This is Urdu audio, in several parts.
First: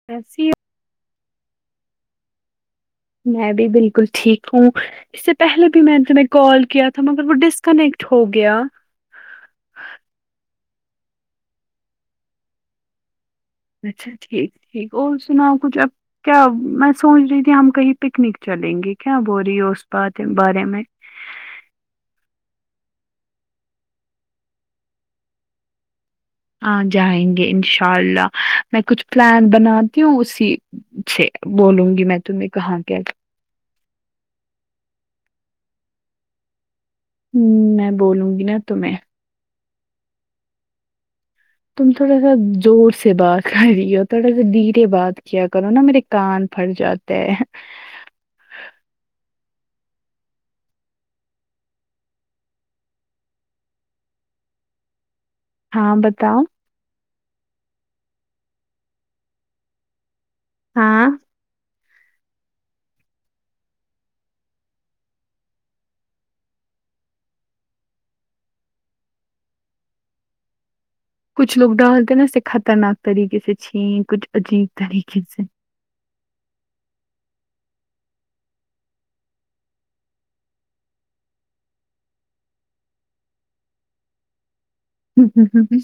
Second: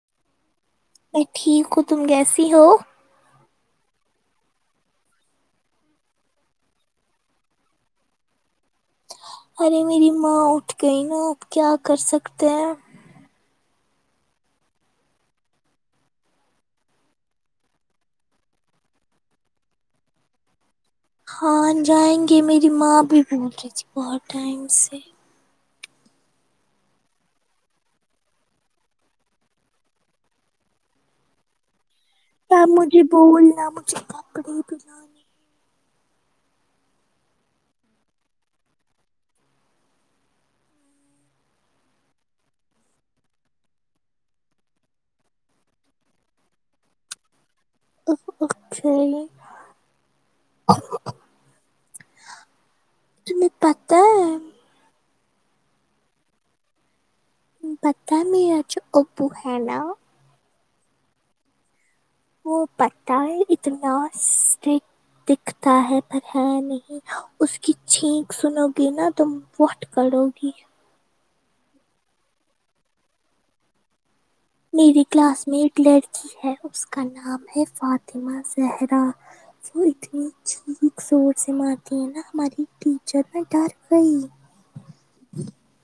[unintelligible] میں ٹھیک ہوں تم کیسی ہو میں بھی بالکل ٹھیک ہوں اس سے پہلے بھی میں نے تمہیں کال کیا تھا مگر وہ ڈس کنیکٹ ہو گیا ارے میری ماں اٹھ گئی نا آپ کیا کر سکتے ہیں اچھا ٹھیک ٹھیک اور سناؤ کچھ آپ کیا میں سوچ رہی تھی ہم کہیں پکنک چلیں گے کیا بول رہی ہے اس بات بارے میں ہاں جائیں گے میری ماں بھی بول رہی تھی بہت ٹائم سے ہاں جائیں گے انشاء اللہ میں کچھ پلان بناتی ہوں اسی اچھ بولوں گی میں تمہیں نہ کہاں کیا مجھے بولنا مجھے کپڑے بنانا ہوں میں بولوں گی نا تمہیں تم تھوڑا سا زور سے بات کر رہی ہو تھوڑا سا دھیرے بات کیا کرو نا میرے کان پھٹ جاتے تے ہے [unintelligible] تمہے پتہ ہے ہاں بتاؤ پتہ ہے میرا جو ابو ہے نا ہاں وہ پتہ ہے اتنا اسٹ دکھتا ہے پر ہے نہیں اس کی چھینک سنو گی نا تم پٹھ کرو گی کچھ لوگ ڈالتے نا اسے خطرناک طریقے سے چھینیں کچھ عجیب میری طریقے سے کلاس میں ایک لڑکی ہے اس کا نام ہے فاطمہ زہرا وہ اتنی چھییک زور سے مارتی ہے نا ہماری ٹیچر میں ڈر گئی ہوں ہوں ہوں ہوں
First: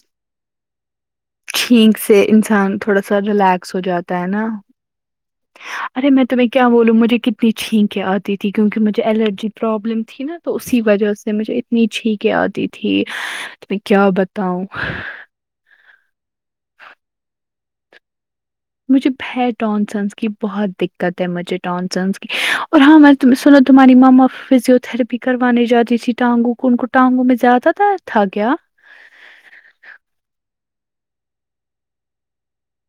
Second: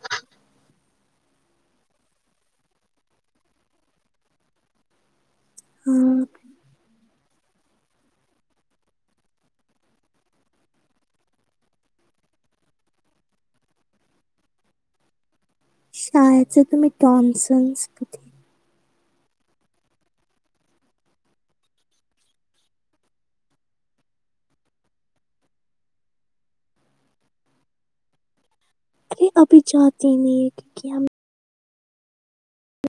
چھینک سے انسان تھوڑا سا ریلیکس ہو جاتا ہے نا ارے ہاں میں تمہیں کیا بولوں مجھے کتنی چھینکیں آتی تیں کیونکہ مجھے الرجی پرابلم تھی نا تو اسی وجہ سے مجھے نیچھییک آتی تھی تو میں کیا بتاؤں شاید جو تمہیں ٹونسنس تھے مجھے ب ٹونسنس کی بہت دقت ہے مجھے ٹونسنس کی اور ہاں تم سنو تمہاری ماما فزیوتراپی کروانے جاتی تھی ٹانگوں کو ان کو ٹانگوں میں زیادہ درد تھا کیا ے ابھی جاتے ہی نہیں ہے کیونکہ ہم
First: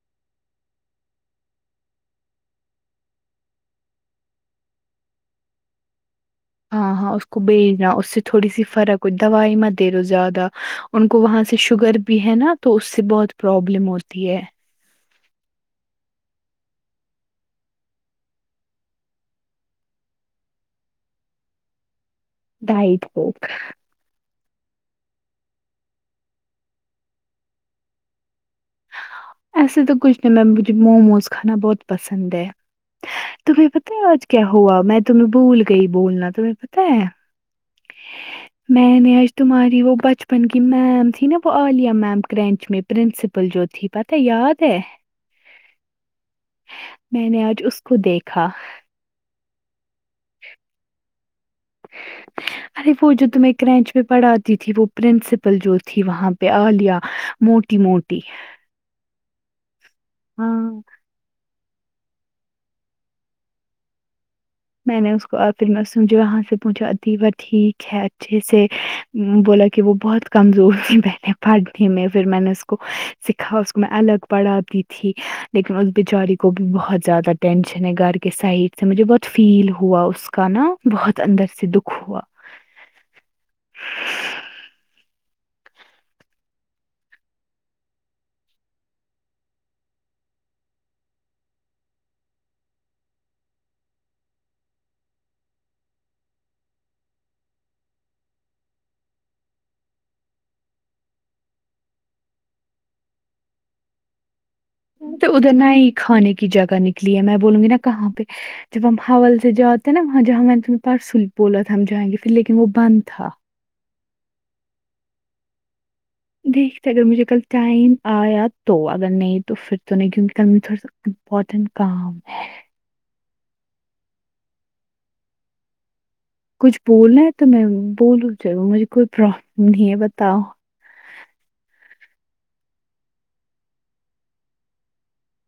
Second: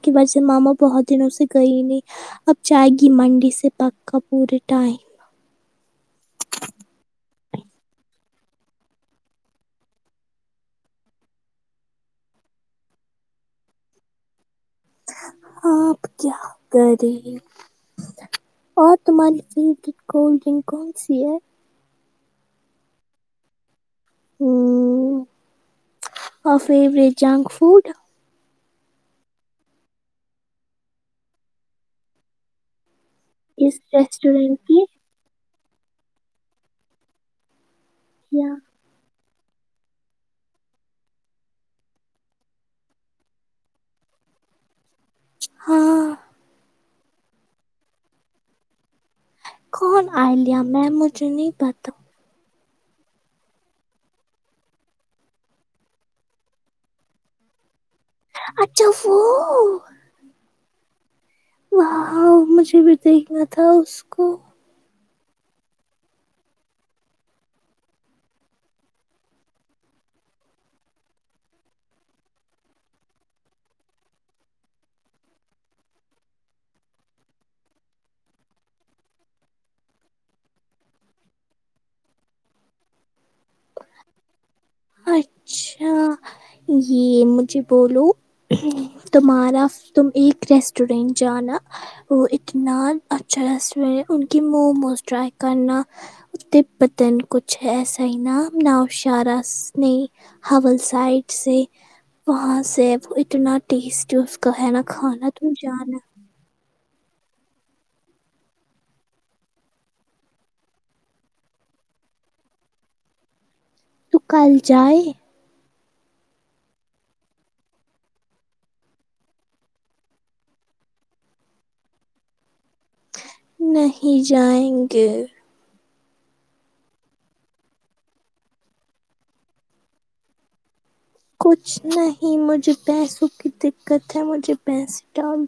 کی سے ماما بہت دنوں سے گئی نہیں اب جائے گی منڈے سے پکا پورے ٹائم ہاں ہاں اس کو بیچنا اس سے تھوڑی سی فرق ہوئی دوائی مت دے رہو زیادہ ان کو وہاں سے شوگر بھی ہے نا تو اس سے بہت پرابلم ہوتی ہے آپ کیا کریں اور تمہاریے خری کی کولڈ ڈرنک کون سی ہے ڈائٹ بک ہمم فورٹ جنک فوڈ ایسے تو کچھ نہیں میں مجھے موموز کھانا بہت پسند ہے تمہیں اس پتہ ہے آج کیا ریسٹورینٹ کی ہوا میں تمہیں بھول گئی بولنا تمہیں پتہ ہے یا میں نے آج تمہاری وہ بچپن کی میم تھی نا وہ عالیہ میم کرنچ میں پرنسپل جو تھی پتہ یاد ہے ہاں میں نے آج اس کو دیکھا کون عالیہ مں میم مجھے نہیں پتا ارے وہ جو تم کرنچ پہ پڑھاتی تھی وہ پرنسپل جو تھی وہاں پہ عالیہ موٹی موٹی اچھا وہ ہاں وہ مجھے بھی دیکھنا تھا اس کو میں نے اس کو آخر میں سمجھی وہاں سے پوچھا اتیوا ٹھیک ہے اچھے سے بولا کہ وہ بہت کمزور تھی میں نے پڑھنے میں پھر میں نے اس کو سکھا اس کو میں الگ پڑھاتی تھی لیکن اس بیچاری کو بھی بہت زیادہ ٹینشن ہے گھر کے سائڈ سے مجھے بہت فیل ہوا اس کا نا بہت اندر سے دکھ ہوا اچھا یہ مجھے بولو تمہارا تم ایک ریسٹورینٹ جانا وہ اتنا اچھا ریسٹورینٹ ان کی موموز ٹرائی کرنا تبتا کچھ ایسا ہی نام نؤ شارس ن حول سائڈ سے وہاں سے وہ اتنا ٹیسٹ کا ہے نا ہ تو کھانا ادھر تم ن ہی جانا کھانے کی جگہ نکلی ہے میں بولوں گی نا کہاں پہ جب ہم حول سے جاتے ہیں نا وہاں جہاں میں نے تمہیں پرسل بولا تھا ہم جائیں گے پھر لیکن وہ بند تھا تو کل جائے دیکھتے اگر مجھے کل ٹائم آیا تو اگر نہیں تو پھر تو نہیں کیونکہ کل میں تھوڑا سا امپورٹنٹ کام ہے نہیں جائیں گے کچھ بولنا ہے تو میں بولوں چل مجھے کوئی پرابلم نہیں ہے بتاؤ کچھ نہیں مجھے پیسوں کی دکت ہے مجھے پیسے ڈال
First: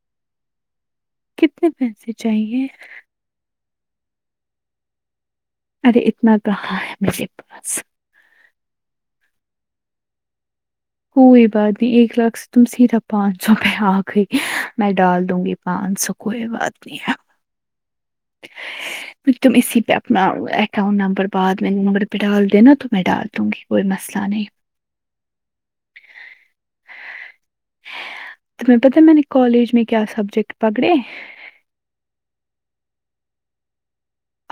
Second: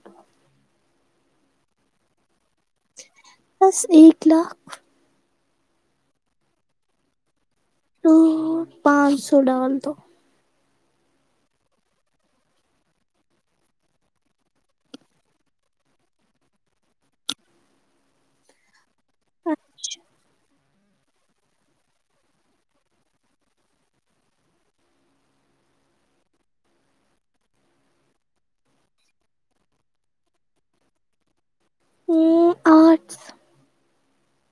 کتنے پیسے چاہیے بس ایک لاکھ ارے اتنا کہا ہے میرے پاس تو پانچ سو ڈال تو کوئی بات نہیں ایک لاکھ سے تم سیدھا پانچ سو پہ آ گئی میں ڈال دوں گی پانچ سو کوئی بات نہیں ہے تم اسی پہ اپنا اکوند نمبر بعد میں مگر پہ ڈال دینا تو میں ڈال دوں گی کوئی مسئلہ نہیں تمہیں پتا میں نے کالج میں کیا سبجیکٹ پکڑے آرٹس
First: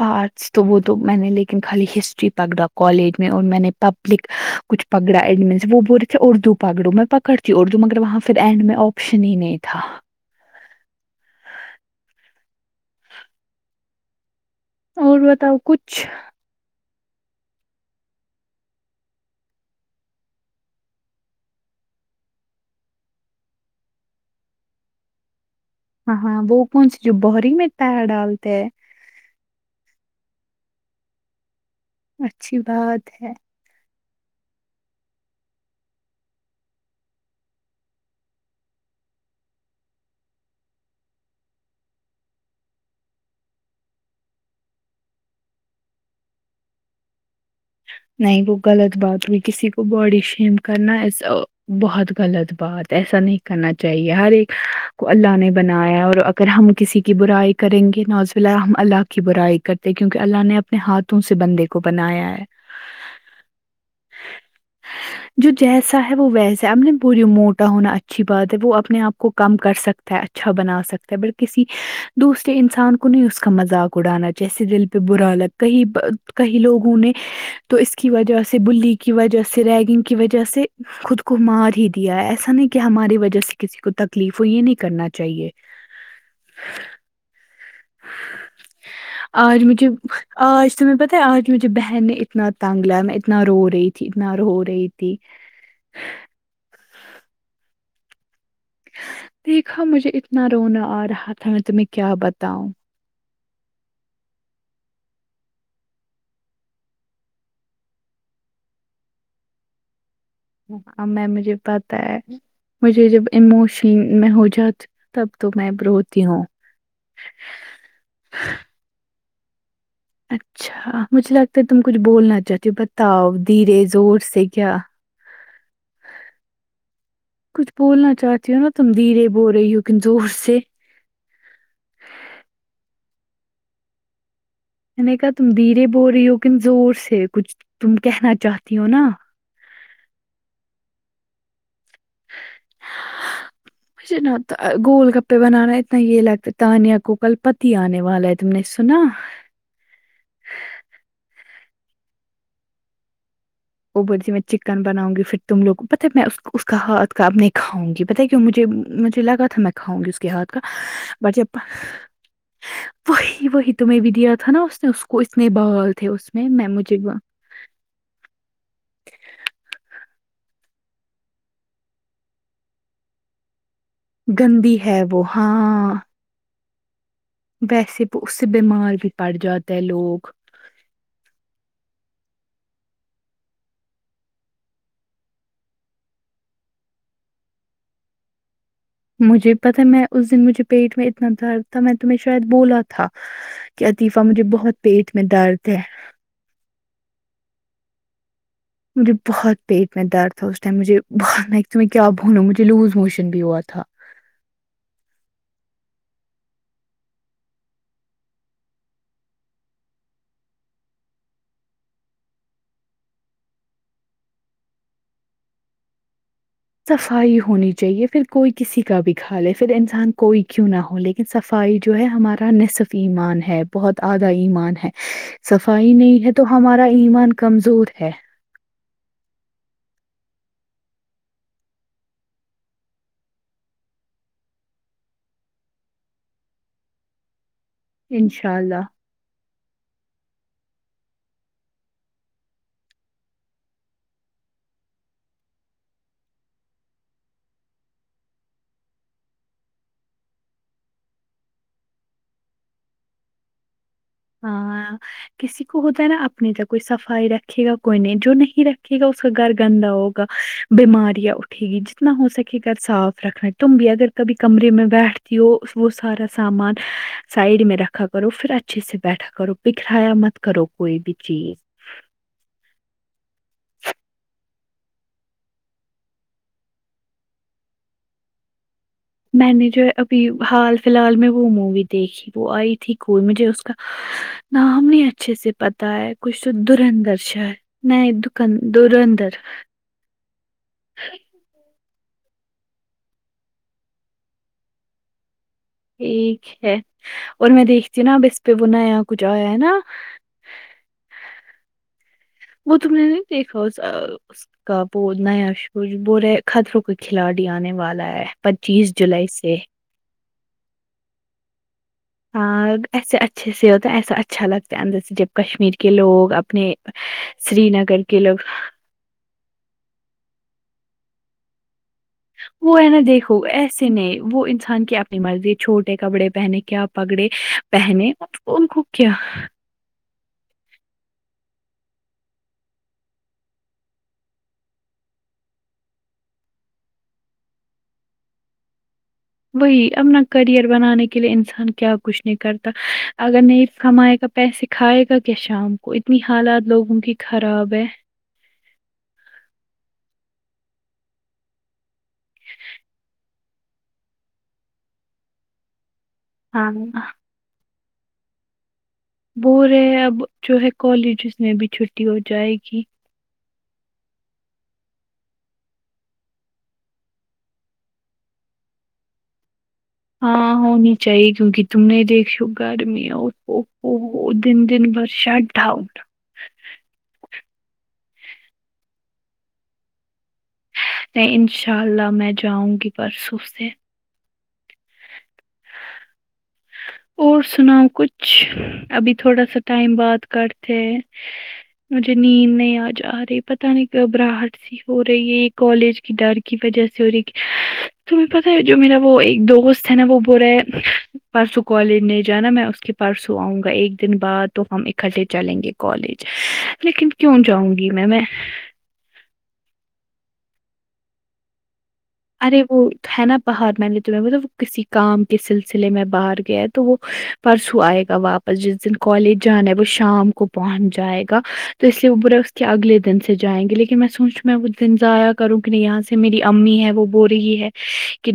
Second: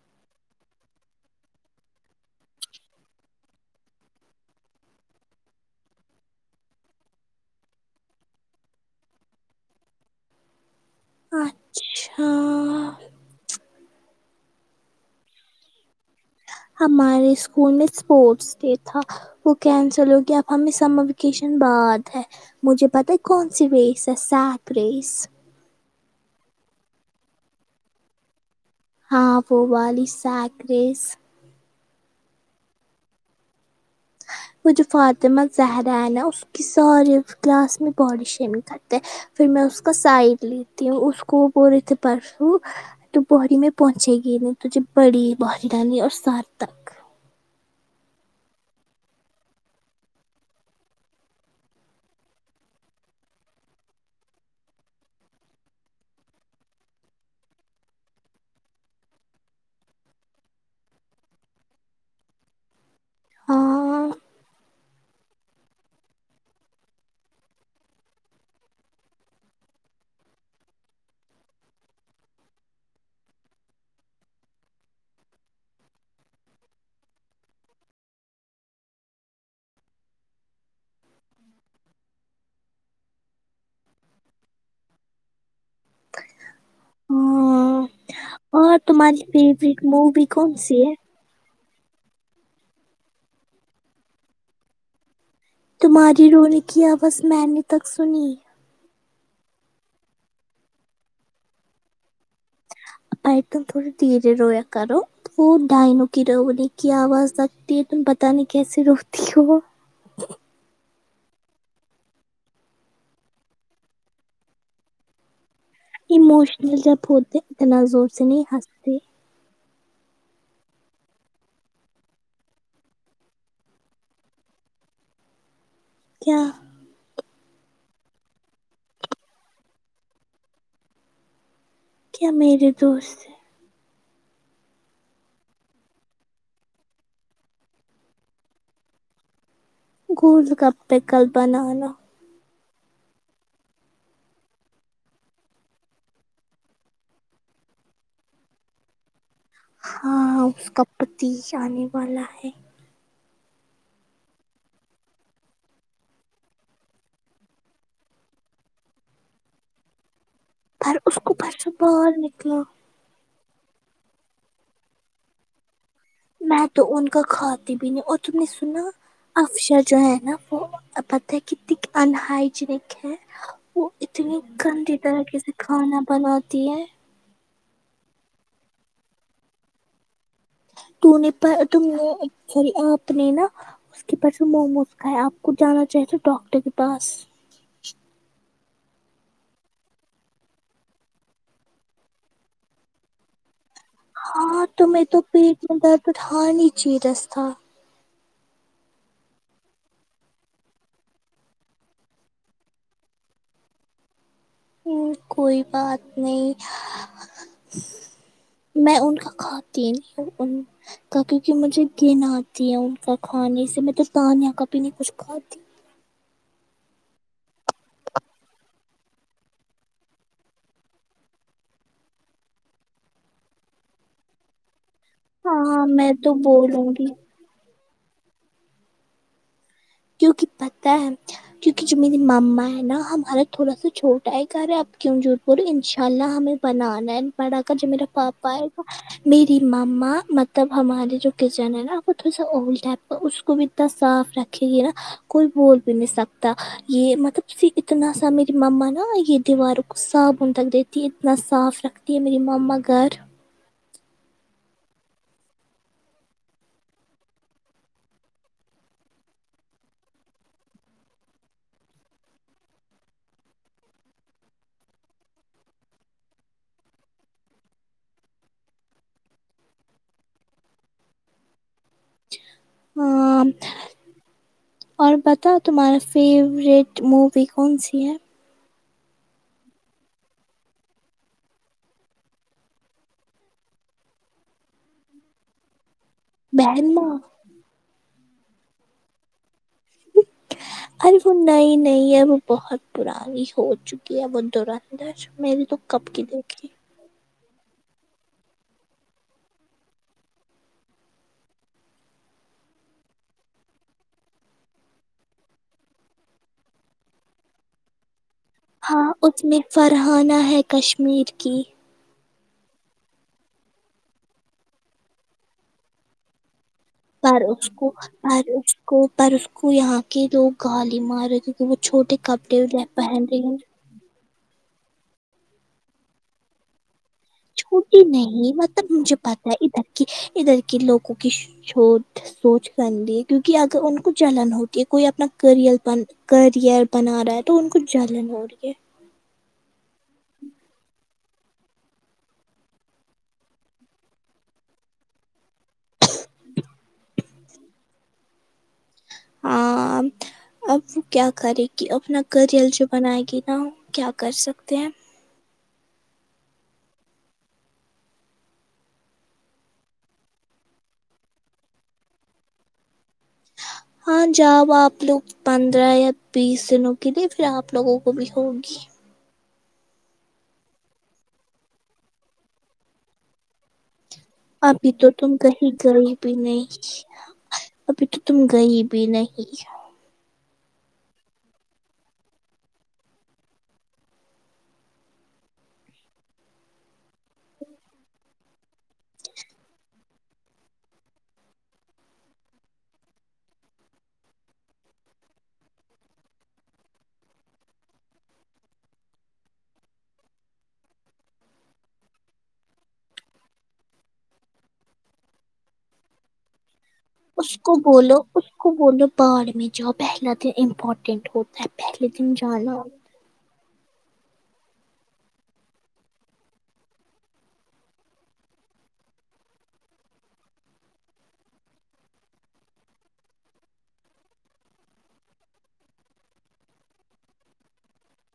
آرٹس تو وہ تو میں نے لیکن خالی ہسٹری پکڑا کالج میں اور میں نے پبلک کچھ پگڑا اینڈین وہ بول رہے تھے اردو پگڑو میں پکڑتی اردو مگر وہاں پھر اینڈ میں آپشن ہی نہیں تھا اچھا اور بتاؤ کچھ ہمارے اسکول میں اسپورٹس ڈے تھا وہ کینسل ہوگیا اب ہمیں سمر ویکیشن بعد ہے مجھے پتہ ہے کون سی ریس ہے سات ریس ہاں ہاں بو پنچی ج بہری متاا ہے ڈالولتے ہاں وہوبا لسا اگریس اچھی بات ہے وہ جو فطمہ زہرا ہے نا اس کی سارے کلاس میں باڈی شیمنگ کرتے ہیں پھر میں اس کا سائڈ لیتی ہوں اس کو بول رے تھے پرسوں تو بہری میں پہنچے گی نہیں تجھے بڑی بہری رانی اور سار تک نہیں وہ غلط بات ہوئی کسی کو باڈی شیم کرنا ا بہت غلط بات ایسا نہیں کرنا چاہیے ہر ایک کو اللہ نے بنایا اور اگر ہم کسی کی برائی کریں گے نوز ال ہم اللہ کی برائی کرتے کیونکہ اللہ نے اپنے ہاتھوں سے بندے کو بنایا ہے ہاں جو جیسا ہے وہ ویسا ہے اب نے پوری موٹا ہونا اچھی بات ہے وہ اپنے آپ کو کم کر سکتا ہے ا اچھا بنا سکتا ہے بٹ کسی دوسرے انسان کو نہیں اس کا مذاق اڑانا جیسے دل پہ برالت کئی کئی لوگ ہونے تو اس کی وجہ سے بلی کی وجہ سے ریگنگ کی وجہ سے خود کو مار ہی دیا ہے ایسا نہیں کہ ہماری وجہ سے کسی کو تکلیف ہو یہ نہیں کرنا چاہیے [unintelligible] ہاں اور تمہاری آج فیوریٹ مجھے مووی کون آج تو سی ہے میں پت آج مجھے بہن نے اتنا تنگ لایا میں اتنا رو رہی تھی اتنا رو رہی تھی تمہاری رونے کی آواز میں نے تک سنی دیکھا مجھے اتنا رونا آ رہا تھا میں تمہیں کیا بتاؤں آئندہ تھوڑا دیھرے رو یا کرو وہ ڈائنوں کی رونے کی آواز لگتی ہے تم پتا نہیں کیسے روتی ہو اں میں مجھے پتا ہے مجھے جب اموشن میں ہو جات تب تو میں برو اموشنل جب ہوتےاتنا زور سے نہیں ہستے اچھا مجھے لگتا ہے تم کچھ بولنا چاہتے ہو بتاؤ دھیرے زور سے کیا کیا کچھ بولنا چاہتی ہو نا تم دھیرے بول رہی ہو لیکن زور سے کیا میرے دوست میں نے کہا تم دھیرے بول رہی ہو لیکن زور سے کچھ تم کہنا چاہتی ہو نا گولڈ کپ پہ کل بنانا ن گول گپے بنانا ہے اتنا یہ لگتا تانیہ کو کل پتی آنے والا ہے تم نے سنا ہاں اس کاپتی آنے والا ہے وہ بولتی میں چکن بناؤں گی پھر تم لوگ پتا میں اس کا ہاتھ کا نہیں کاؤں گی پتا کیا مجھے مجھے لگا تھا میں کھاؤں گی اس کے ہاتھ کا پر اس ب کو جب پرسوں باہر نکلا وہی وہی تمہیں بھی دیا تھا نا اس نے اس کو اتنے بال تھے اس میں تو مجھے ان وہ کا کھاتی بھی اور تم نے سنا افشا جو ہے نا وہ پتا ہے کتنی انہائجینک ہے وہ اتنی گندی ہے وہ طریقے سے ہاں کھانا بناتی ہے ویسے اس سے بیمار بھی پڑ جاتا ہے لوگ [unintelligible] اس کے پاس موموز کا ہے آپ کو جانا چاہیے تو ڈاکٹر کے پاس مجھے پتا میں اس دن مجھے پیٹ میں اتنا درد تھا میں تمہیں شاید بولا تھا کہ عطیفہ مجھے بہت پیٹ میں درد ہے پتھانی چی رست تھا مجھے بہت پیٹ میں درد تھا اس ٹائم مجھے بہت میں تمہیں کیا بولوں مجھے لوز موشن بھی ہوا تھا ہم کوئی بات نہیں میں ان کا کھاتی نی ہوں ان کا کیونکہ مجھے گن آتی ہے ان کا کھانے سے میں تو تانیا کا بی نی کچھ کھاتی صفائی ہونی چاہیے پھر کوئی کسی کا بھی کھا لے پھر انسان کوئی کیوں نہ ہو لے ن صفائی جو ہے ہمارا نصف ایمان ہے بہت آدھا ایمان ہے ہاں صفائی میں نہیں ہے تو ہمارا بولوں گی ایمان کمزور ہے کیونکہ پتہ ہے کیونکہ جو میری ماما ہے نا ہمارا تھوڑا سا چھوٹا ہے گھر ہے اب کیوں جو انشاء اللہ ہمیں بنانا ہے بڑا گھر جو میرا پاپا انشاء ہے اللہ وہ میری ماما مطلب ہمارے جو کچن ہے نا وہ تھوڑا سا اولڈ ہے اس کو بھی اتنا صاف رکھ تھی ہے کوئی بول بھی نہیں سکتا یہ مطلب اتنا سا میری مما نا یہ دیوار صابن تک دیتی ہے اتنا صاف رکھتی ہے میری ماما گھر ہاں کسی کو ہوتا ہے نا اپنے ج کوئی صفائی رکھے گا کوئی نہیں جو نہیں رکھے گا اس کا گھر گندا ہوگا بیماری ہے ٹھیک جتنا ہو سکے گھر صاف رکھنا ہے تم بھی اگر کبھی کمرے میں بیٹھتی ہو وہ سارا سامان سائڈ میں رکھا کرو پھر اچھے سے بیٹھا کرو بکھرایا مت کرو کوئی بھی چیز ہاں اور بتاؤ تمہارا فیوریٹ مووی کون سی ہے میں نے جو ہے ابھی حال فی الحال میں وہ مووی دیکھی وہ آئی تھی کوئی مجھے اس کا نام نی اچھے سے پتا تا ہے کوئی بہن ماں سندرندر شاہ ہے نہیں دکن دورندر ارے وہ نئی نئی ہے وہ بہت پرانی ہو چکی ہے وہ دورندر میری تو کب کی ٹھیک دیکھی ہے اور میں دیکھتی ہوں نا اب اس پہ وہ نیا کچھ آیا ہے نا وہ تم نے نہیں دیکھا [unintelligible] اس کا وہ نیا ش بورے خطروں کے کھلاڑی آنے والا ہے پچیس ہاں جولائی اس سے میں فرحانہ ہے کشمیر کی ایسے اچھے سے ہوتا ہے ایسا اچھا لگتا ہے اندر سے جب کشمیر کے لوگ اپنے سار سری کو نگر کے لوگ سر کو پر اس کو یہاں کے لوگ گالی مار رہے کیونکہ وہ چھوٹے کپڑے جو پہن رہے ہیں نے وہ انسان کی اپنی مرضی ہے چھوٹے کپڑے پہنے کیا پگڑے چھوٹی پہنے نہیں ان کو مطلب کیا مجھے پتا ہے ادھر کی ادھر کے لوگوں کی چھوٹ سوچ گندی کیونکہ اگر ان کو جلن ہوتی ہے کوئی اپنا کریئر بن کریئر بنا رہا ہے تو ان کو جلن ہو رہی ہے وہی اپنا کریئر بنانے کے لیے انسان کیا کچھ نہیں کرتا اگر نہیں کمائے گا پیسے کھائے گا کیا شام کو اتنی حالات لوگوں کی خراب ہے ہاں اب وہ کیا کرے گی اپنا کریئر جو بنائے گی نا کیا کر سکتے ہیں ہاں بول رہے اب جو ہے کالجز میں بھی چھٹی ہو جائے گی ہاں جاؤ آپ لوگ پندرہ یا بیس دنوں کے لیے پھر آپ لوگوں کو بھی ہوگی ہاں ہونی چاہیے کیونکہ تم نے دیکھو گھر میں اور وہ او دن دن ابھی تو تم برشات کہیں ڈھاؤن گئی بھی نہیں ابھی تو تم گئی بھی نہیں انشاء اللہ میں جاؤں گی پرسوں سے اور سناؤ کچھ ابھی تھوڑا سا ٹائم بات کرتے ہے مجھے نیند نہیں آ جا رہی پتا نہیں گھبراہٹ ہو رہی ہے یہ کالج کی ڈر کی وجہ سے ہو رہی تمہیں پتا جو میرا وہ ایک دوست ہے نا وہ بول رہ ہے پو کالج نہیں جانا میں اس کی پرسوں آؤں گا ایک دن بعد تو ہم اکٹھے چلیں گے کالج لیکن کیوں اس کو جاؤں گی میں بولو میں اس کو بولو بھاڑ میں جاؤ پہلا دن امپورٹینٹ ہوتا ہے پہلے دن ارے جانا وہ ہے نا باہر میں نے تمہیں بولا کسی کام کے سلسلے میں باہر گیا ہے تو وہ پرسوں آئے گا واپس جس دن کالج جانا ہے وہ شام کو پہنچ جائے گا تو اس لیے وہ بولرا اس کے اگلے دن سے جائیں گے لیکن میں سوچوں میں وہ دن ضائع کروں کہ نہیں یہاں سے میری امی ہے وہ بو رہی ہے کہ